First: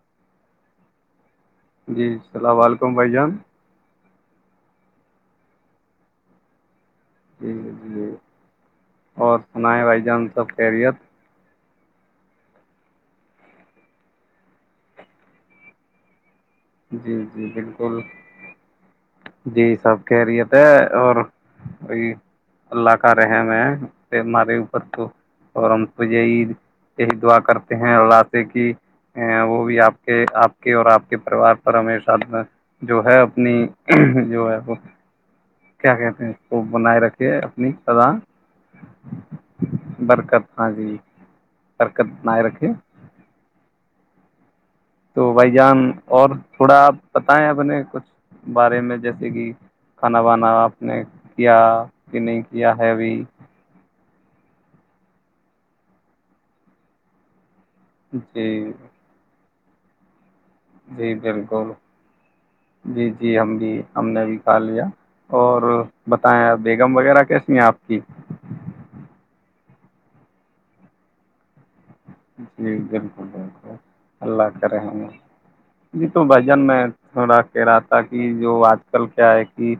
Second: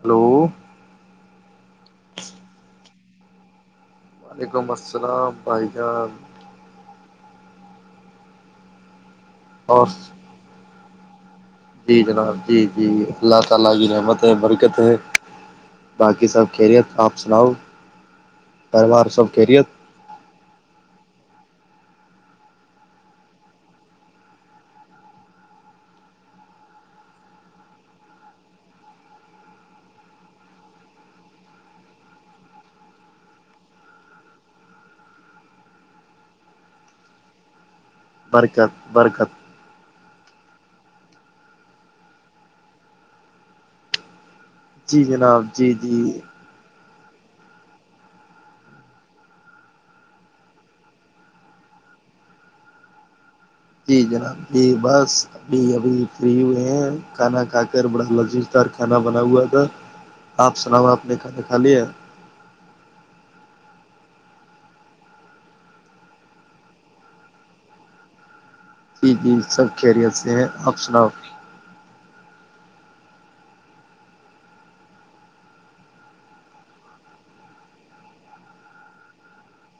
hello جی السلام علیکم بھائی جان وعلیکم السلام بھائی جان جی جی یہ اور سنیں بھائی جان سب خیریت [unintelligible] جی آپ جی سناؤ بالکل پریوار سب جی خیریت سب خریت ہے اور وہ اللہ کا رحم ہے ہمارے اوپر تو اور ہم تو یہ عید یہ دعا کرتے ہیں اللہ سے کہ وہ بھی آپ کے آپ کے اور آپ کے پریوار پر ہمیشات جو ہے اپنی جو ہے وہ کیا کہتے ہیں اس کو بنائے رکھھیے اپنی سدا برکت برکت [unintelligible] برکت ہاں جی کررکت نئے رکھے جی تو جناب بھائی جی جان جی اور تھوڑا بتائیں اپنے کچھ بارے میں جیسے کہ کھانا بانا آپ نے کیا کہ نہیں کیا ہےوی جی جناب جی بس ابھی ابھی فری ہوئے ہیں کھانا ک پیر بڑا لذیذ جی دار کھا بنا ہوا تھا آپ سناؤ آپ جی نے کھانا کھا بالکل لیا جی جی ہم بھی ہم نے بھی کھا لیا اور بتائیں آپ بیگم وغیرہ کیسی ہیں آپ کی جی جی سب خیریت سے ہیں آپ سناؤ جی بالکل بالکل اللہ کرے جی تو بھائی جان میں تھوڑا کہہ رہا تھا کہ جو آج کل کیا ہے کہ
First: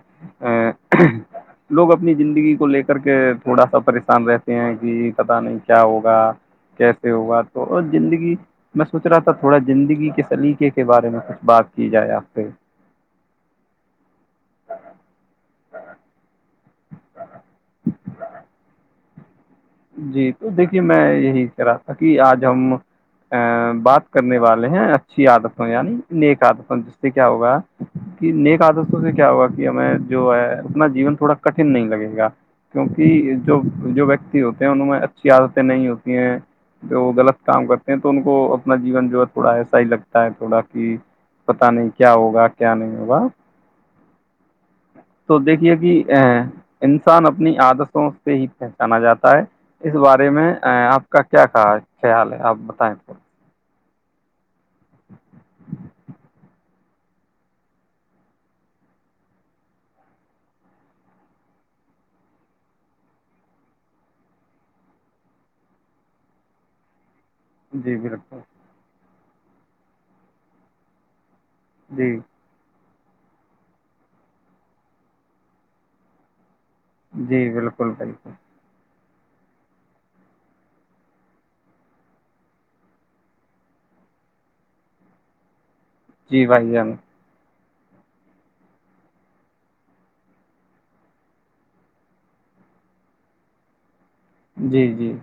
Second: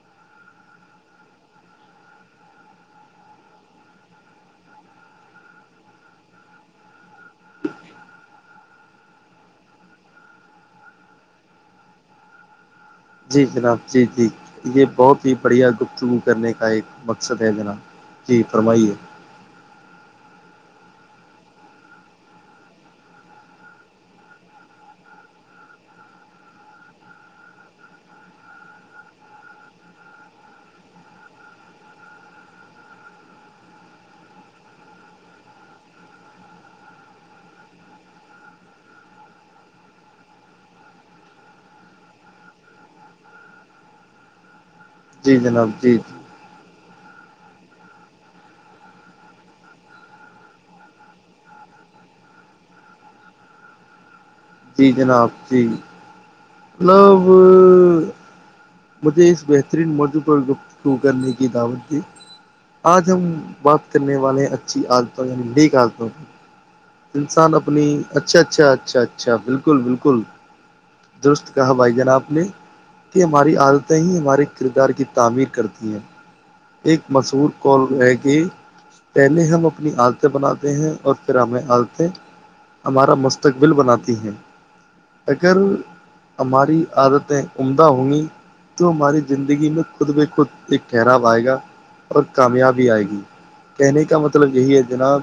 لوگ اپنی زندگی کو لے کر کے تھوڑا سا پریشان رہتے ہیں کہ پتا نہیں کیا ہوگا کیسے ہوا تو اور زندگی میں سوچ رہا تھا تھوڑا زندگی کے سلیقے کے بارے میں کچھ بات کی جائے آپ سے جی جناب جی جی یہ بہت ہی بڑھیا گفتگو کرنے کا ایک مقصد ہے جناب جی فرمائیے جی تو دیکھیے میں یہی کہہ رہا تھا کہ آج ہم ا بات کرنے والے ہیں اچھی عادتوں یعنی نیک آدتوں جس سے کیا ہوگا کہ نیک آدتوں سے کیا ہوگا کہ ہمیں جو ہے اپنا جیون تھوڑا کٹن نہیں لگے گا کیوںکہ جو جو و ہوتے ہیں ان میں اچھی عادتیں نہیں ہوتی ہیں جو وہ غلط کام کرتے ہیں تو ان کو اپنا جیون جو ہے تھوڑا ایسا ہی لگتا ہے تھوڑا کہ پت نہیں کیا ہوگا کیا نہیں ہوگا تو جی جناب دیکھیے کہ جی جی ا انسان اپنی عادتوں سے ہی پہچانا جاتا ہے اس بارے میں آپ کا کیا خیال ہے آپ بتائیں تھ جی جناب جی مطلب مجھے اس بہترین موضوع پر گفتگو کرنے کی دعوت دی آج ہم بات کرنے والے ہیں اچھی عادتوں یعنی نیک عادتوں کی انسان اپنی جی اچھا بالکل اچھا اچھا اچھا اچھا بالکل بالکل درست کہا بھائی جن جی آپ نے [unintelligible] کہ ہماری عادتیں ہی ہمارے کردار کی تعمیر کرتی ہیں ایک مشہور جی بالکل کال ہے بالکل کہ پہلے ہم اپنی عادتیں بناتے ہیں اور پھر ہمیں عادتیں ہمارا مستقبل بناتی ہیں اگر جی بھائی ہماری جان عادتیں عمدہ ہوں گی تو ہماری زندگی میں خود ب خود ایک ٹھہرا آئے گا اور کامیاب بھی آئے گی کہنے کے کا مطلب یہی ہے جی جی جناب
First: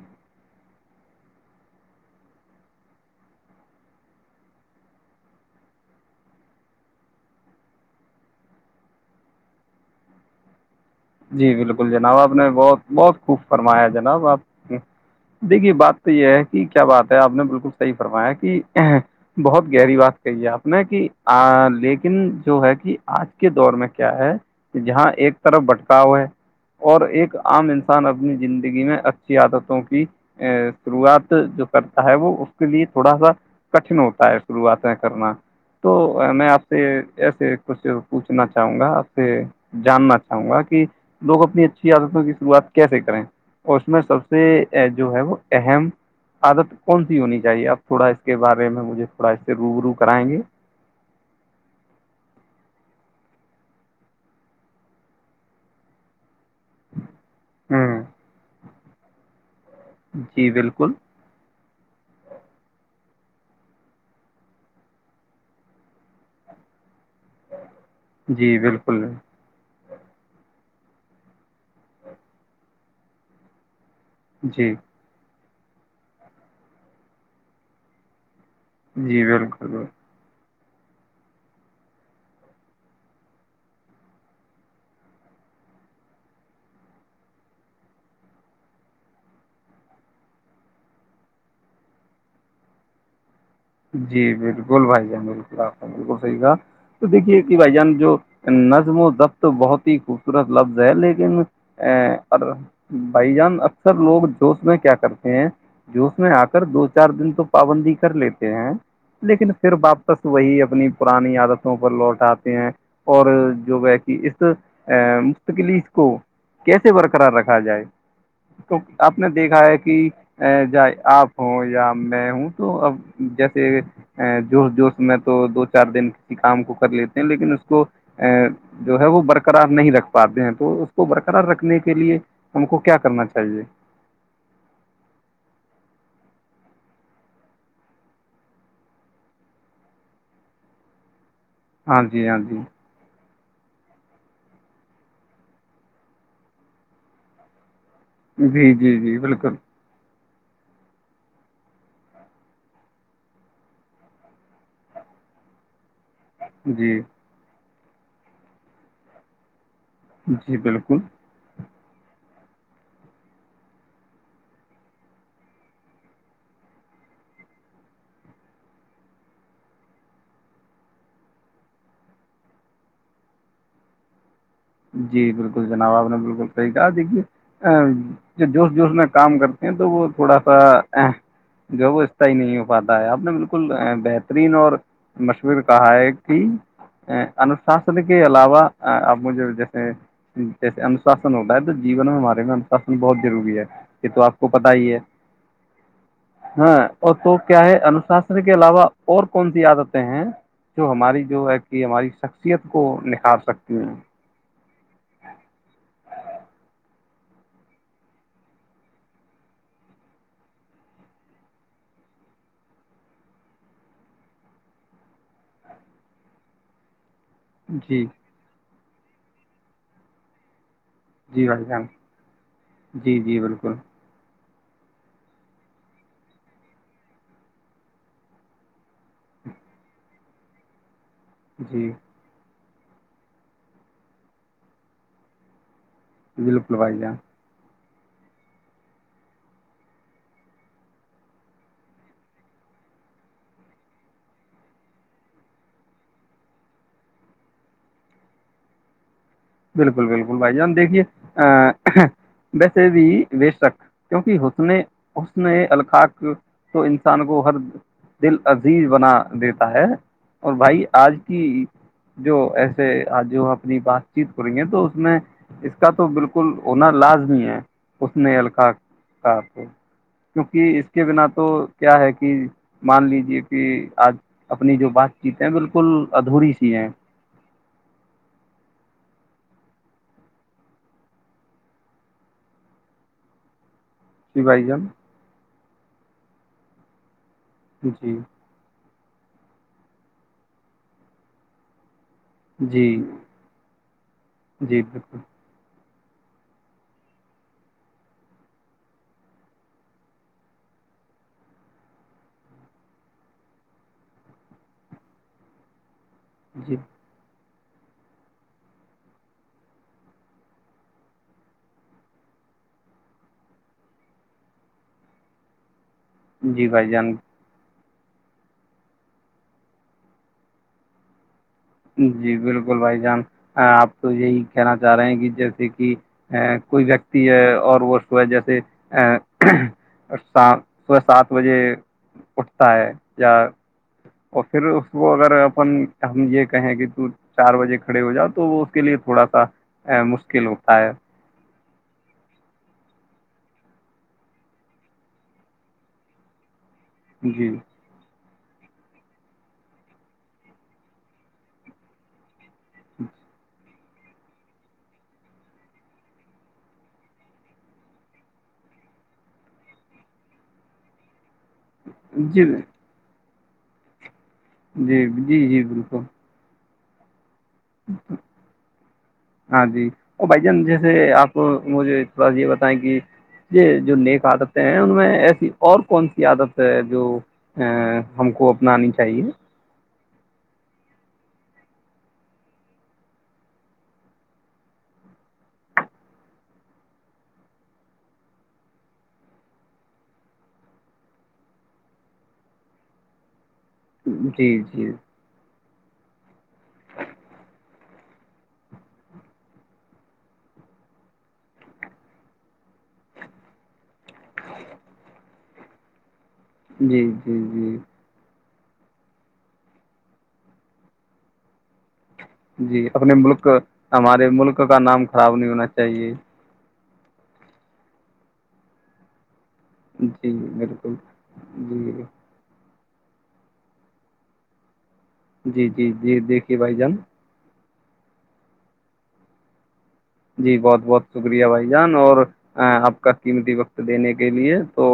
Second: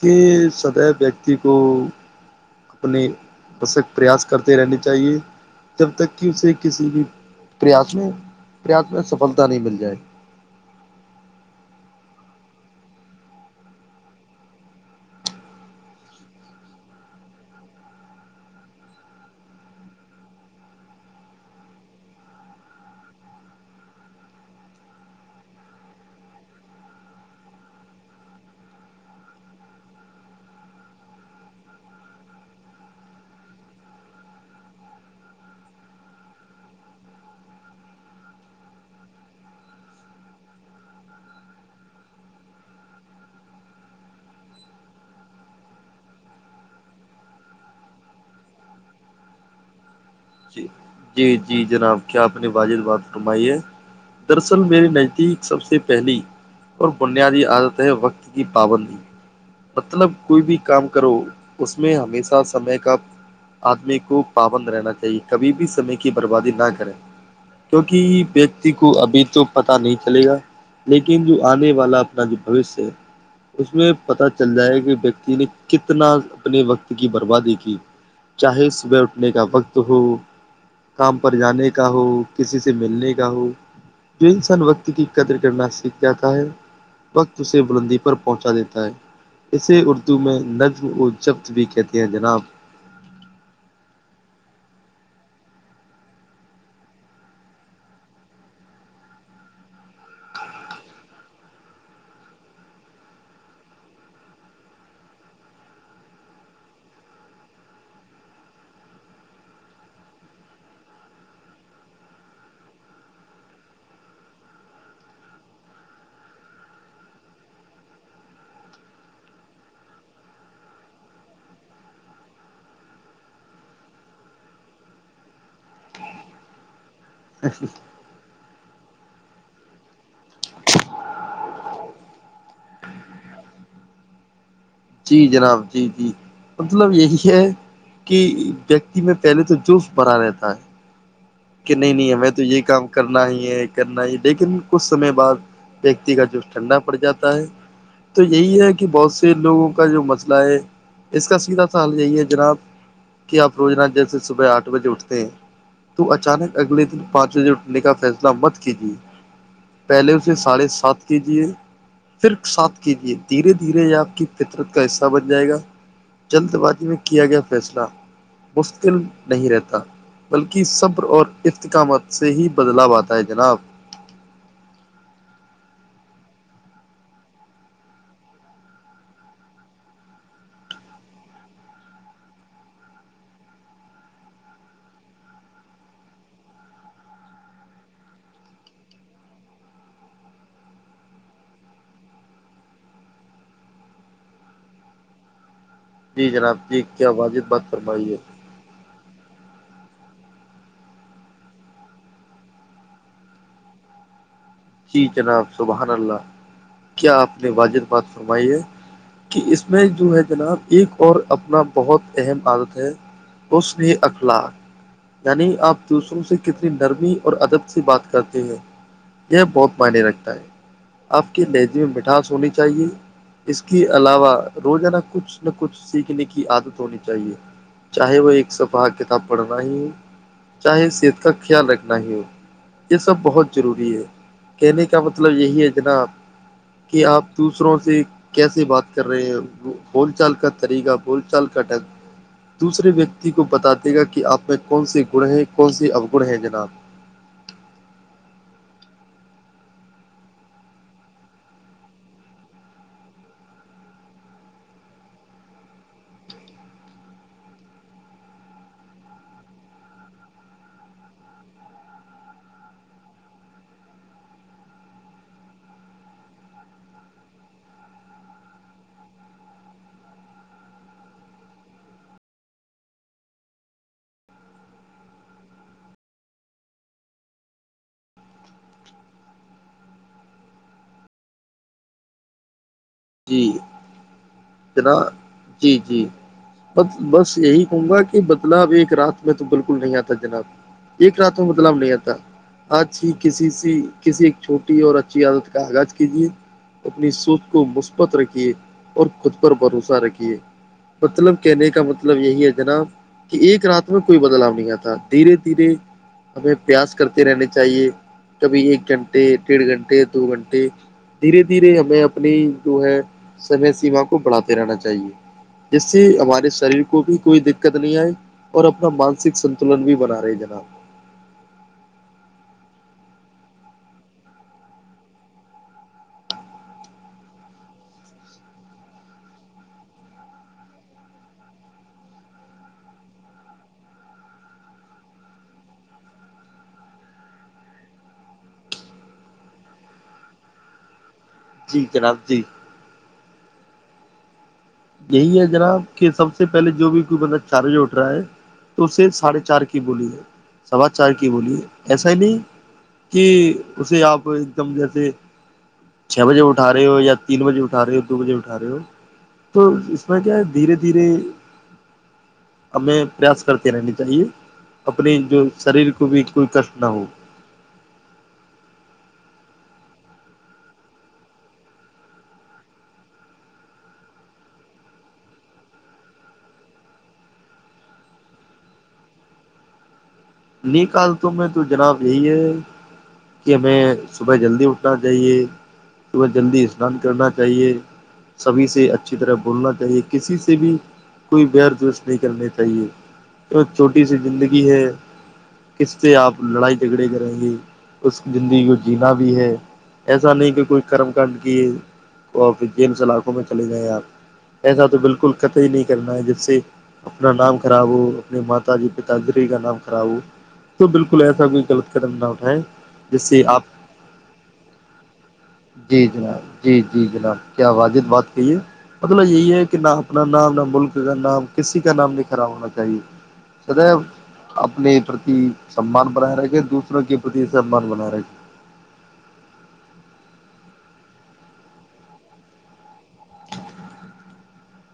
کہ سدیو ویکتی کو اپنے بسک پریاس کرتے رہنے چاہیے جب تک کہ اسے کسی بھی پریاس میں پریاس میں سفلتا نہیں مل جائے جی بالکل جناب آپ نے بہت بہت خوب فرمایا جناب آپ دیکھیے بات تو یہ ہے کہ کیا بات ہے آپ نے بالکل صحیح فرمایا کہ بہت گہری بات کہی ہے آپ نے کہ لیکن جو ہے کہ آج کے دور میں کیا ہے جہاں ایک طرف بٹ اور ایک عام انسان اپنی زندگی میں اچھی عادتوں کی شروعات جو کرتا ہے وہ اس کے لیے تھوڑا سا کٹن ہوتا ہے شروعاتیں کرنا تو میں آپ سے ایسے پوچھنا چاہوں گا آپ سے جاننا چاہوں گا کہ کہ لوگ اپنی اچھی عادتوں کی شروعات کیسے کریں اور اس میں سب سے جو ہے وہ اہم عادت کون سی ہونی چاہیے آپ تھوڑا اس کے بارے میں مجھے تھوڑا اس سے روب رو کرائیں گے جی جی جی جناب کیا آپ نے واجح بات فرمائی ہے دراصل میے نزدیک سب سے پہلی اور بنیادی عادت ہے ہوں وقت کی پابندی مطلب کوئی جی بھی کام بالکل کرو اس میں ہمیشہ سمے کا آدمی کو پابند رہنا چاہیے کبھی بھی سے کی بربادی نہ کریں کیونکہ جی ویکتی کو بالکل ابھی تو پت نہیں چلے گا لیکن جو آنے والا اپنا جو بوشیہ ہے اس میں پت چل جی جائے کہ ویکتی نے کتنا اپنے وقت کی بربادی کی چاہے صبح جی اٹھنے کا وقت بالکل ہو کام پر جانے کا ہو کسی سے ملنے کا ہو جو انسان وقت کی قدر کرنا سیکھ جاتا ہے وقت اسے بلندی پر پہنچا دیتا ہے اسے اردو میں نظم و جبط بھی کہتے ہیں جناب جی بالکل بھائی جان بالکل آ بالکل صحیح کہا تو دیکھیے کہ بھائی جان جو نظم و ضبط بہت ہی خوبصورت لفظ ہے لیکن ا بھائی جان اکثر لوگ جوش میں کیا کرتے ہیں جوش میں آ کر دو چار دن تو پابندی کر لیتے لیکن پھر واپس وہی اپنی پرانی عادتوں پر لوٹ آے ہیں اور جو ہے کہ اس مستقلی کو کیسے برقرار رکھا جائے تو آپ نے دیکھا ہے کہ جاہ آپ ہوں یا میں ہوں تو اب جیسے جوش جوش میں تو دو چار دن کسی کام کو کر لیتا لیکن اس کو جو ہے وہ برقرار نہیں رکھ پاتے ہیں تو اس کو برقرار رکھنے کے لیے ہم کو کیا کرنا چاہیے جی جناب جی جی مطلب یہی ہے کہ ویکتی میں پہلے تو جرف بھرا رہتا ہے کہ نہیں ہاں نہیں جی ہمیں ہاں تو جی یہی کام کرنا ہی کرنا ہی لیکن کچھ سمے بعد ویکتی کا جوش ٹھنڈا پڑ جاتا ہے تو یہی ہے جی کہ جی بہت جی سے بالکل لوگ جو مسئلہ ہے اس کا سیدھا سال یہی ہے جناب کہ آپ روجناہ جیسے صبح آٹھ بجے اٹھتے ہیں تو اچانک اگے دن جی پانچ بجے نے کا فیصلہ مت کیجیے پہلے اسے جی ساڑھے بالکل سات کے جی ہے پھر سات کیجیے دھیرے دھیرے آپ کی فطرت کا حصہ بن جائے گا جلد بازی میں کیا گیا فیصلہ مشکل نہیں رہتا بلکہ صبر اور افتکامات سے ہی بدلاؤ آتا ہے جناب جی بالکل جناب آپ نے بالکل صحیح کہا دیکھیے جو جوش جوش میں کام کرتے ہیں تو وہ تھوڑا سا جو ہے وہ استائی نہیں ہو پاتا ہے آپ نے بالکل بہترین اور مشور کہا ہے کہ انوشاسن کے علاوہ آپ مجھے جیسے جیسے انشاسن ہوتا ہے تو جیون ہمارے میں انشاسن بہت ضروری ہے یہ تو آپ کو پتا ہی ہے جی جناب ہاں جی کیا اور تو واجب بات کیا ہے فرمائی انوشاسن کے علاوہ اور کون سی عادتیں ہیں جو ہماری جو ہے کہ ہماری شخصیت کو نکھار سکتی ہیں جی جناب سبحان اللہ کیا آپ نے واجح بات فرمائی ہے کہ اس میں جو ہے جناب ایک اور اپنا بہت اہم عادت ہے رشن اخلاق یعنی آپ دوسروں سے کتنی نرمی اور ادب سی جی بات کرتے ہیں یہ بہت منی رکھتا ہے آپ کے جی بھائی لہجی میں جان مٹھاس ہونی چاہیے جی جی اس بالکل کے علاوہ روزانہ کچھ نہ کچھ سیکھنے کی عادت ہونی چاہیے چاہے وہ ایک صفح کتاب پڑھنا ہی چاہے س ت کا خیال جی رکھنا ہی ہو یہ سب بہت ضروری ہے کہنے کا مطلب یہی ہے جنا بالکل بھائی کہ جان آپ دوسروں سے کیسے بات کر رہے ہیں وہ بول چال کا طریقہ بول چال کا ڈھنگ دوسرے ویکتی کو بت دے گا کہ آپ میں کون سے گڑ ہیں کون سے اوگن ہیں جناب بالکل بالکل بھائی جان دیکھیے ا ویسے بھی بے شک کیونکہ حسن حسن الخق تو انسان کو ہر دل عزیز بنا دیتا ہے اور بھائی آج کی جو ایسے آ جو اپنی بات چیت کریں گے تو اس میں اس کا تو بالکل ہونا لازمی ہے اس نے القا کا کو کیونکہ اس کے بنا تو کیا ہے کہ مان لیجے کہ آج اپنی جو بات چیت ہے بالکل ادھوری سی ہے جی سی بھائی جان جناب جی جی ب بس یہی کہوں گا جی کہ بدلا ویک رات میں تو بالکل نہیں آتا جناب ایک رات میں بدلاؤ نہیں آتا جی آج ہی کسی س کسی ایک چھوٹی جی اور بالکل اچھی عادت کا آغاز کیجیے اپنی سوچ کو مشکل ت رکھیے اور خود پر بھروسہ رکھیے مطلب کہنے کا مطلب یہی ہے جناب کہ ایک رات میں کوئی بدلاؤ نہیں آتا دھیرے دھیرے ہمبیں جی پیاس کرتے رہنے چاہیے کبھی ایک گھنٹے ڈیڑھ گھنٹے دو گھنٹے دھیرے دھیرے ہمیں اپنی جو ہے سمے سیما کو بڑھاتے رہنا چاہیے جس سے ہمارے جی شریر بھائی کو جان بھی کوئی دقت د نہیں آئے اور اپنا مانسک سنتلن بھی بنا رہے جناب جی بالکل بھائی جان آپ تو یہی کہنا چاہ رہے ہیں کہ جیسے کہ کوئی ویکتی ہے اور وہ صبح جیسے صبح سات بجے اٹھتا ہے یا پھر اس کو اگر اپن ہم یہ کہیں کہ تو چار بجے کھڑے ہو جا تو وہ اس کے لیے تھوڑا سا مشکل ہوتا ہے جی جناب جی یہی ہے جناب کہ سب سے پہلے جو بھی کوئی بندہ جی چارج اٹ رہا ہے تو اسے ساڑھے چار کی بولی ہے سوا چار کی بولی ہے ایسا ہی نہیں کہ اسے آپ ایک دم جیسے چھ بجے اٹھا رہے ہو یا تین بجے اٹھا رہے ہو دو بجے اٹھا رہے ہو تو اس میں کیا ہے دھیرے دھیرے جی میں ہمیں پریاس کرتے رہنے چاہیے اپنی جو جی جی شریر بالکل کو بھی کوئی کر نو ہاں جی اور بھائی جان جیسے آپ مجھے تھوڑا سا یہ بتائیں کہ یہ جو نیک عادتیں ہیں ان میں ایسی اور کون سی عادت ہے جو ا ہم کو اپنانی چاہیے نکالتوں میں تو جناب یہی ہے کہ ہمیں صبح جلدی اٹھنا چاہیے صبح جلدی اسنان کرنا چاہیے سبھی سے اچھی طرح بولنا چاہیے کسی سے بھی کوئی بیرس نہیں کرنی چاہیے چھوٹی سی جی زندگی ہے جی کس سے آپ لڑائی جھگڑے کریں گے اس زندگی کو جینا بھی ہے ایسا نہیں کہ کوئی کرم کانڈ کیے تو پھر جیل سے علاقوں میں چلے جائیں آپ ایسا تو بالکل کط ہی نہیں کرنا ہے جس سے جی اپنا جی نام جی خراب ہو اپنی مات پا جی پتا گری کا نام خڑا ہو تو بالکل ایسا کوئیل کر جی اپنے ملک ہمارے ملک کا نام خراب نہیں ہونا جی چاہیے جناب جی جی جناب کیا واجد بات کہیے مطلب یہی ہے کہ نہ اپنا جی نام نہ بالکل ملک کا نام کسی جی کا نام نہیں کڑا ہونا ے سد اپنی جی جی سمان جی بنا رہے دیکھیے گے بھائی جان دوسروں کےتی زبان بلار جی بہت بہت شکریہ بھائی جان اور آپ کا قیمتی وقت دینے کے لیے تو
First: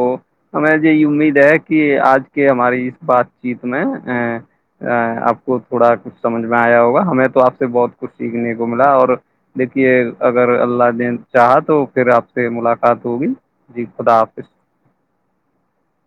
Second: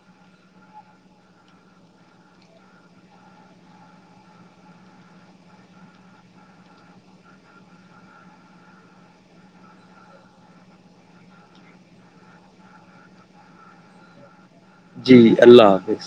ہمیں یہ یہ امید ہے کہ آج کے ہماری اس بات چیت میں ا آپ کو تھوڑا کچھ سمجھ میں آیا ہوگا ہمیں تو آپ سے بہت کچھ سیکھنے کو ملا اور دیکے یہ اگر اللہ نے چاہا تو پھر آپ سے ملاقات ہوگی جی خدا حافظ جی اللہ حافظ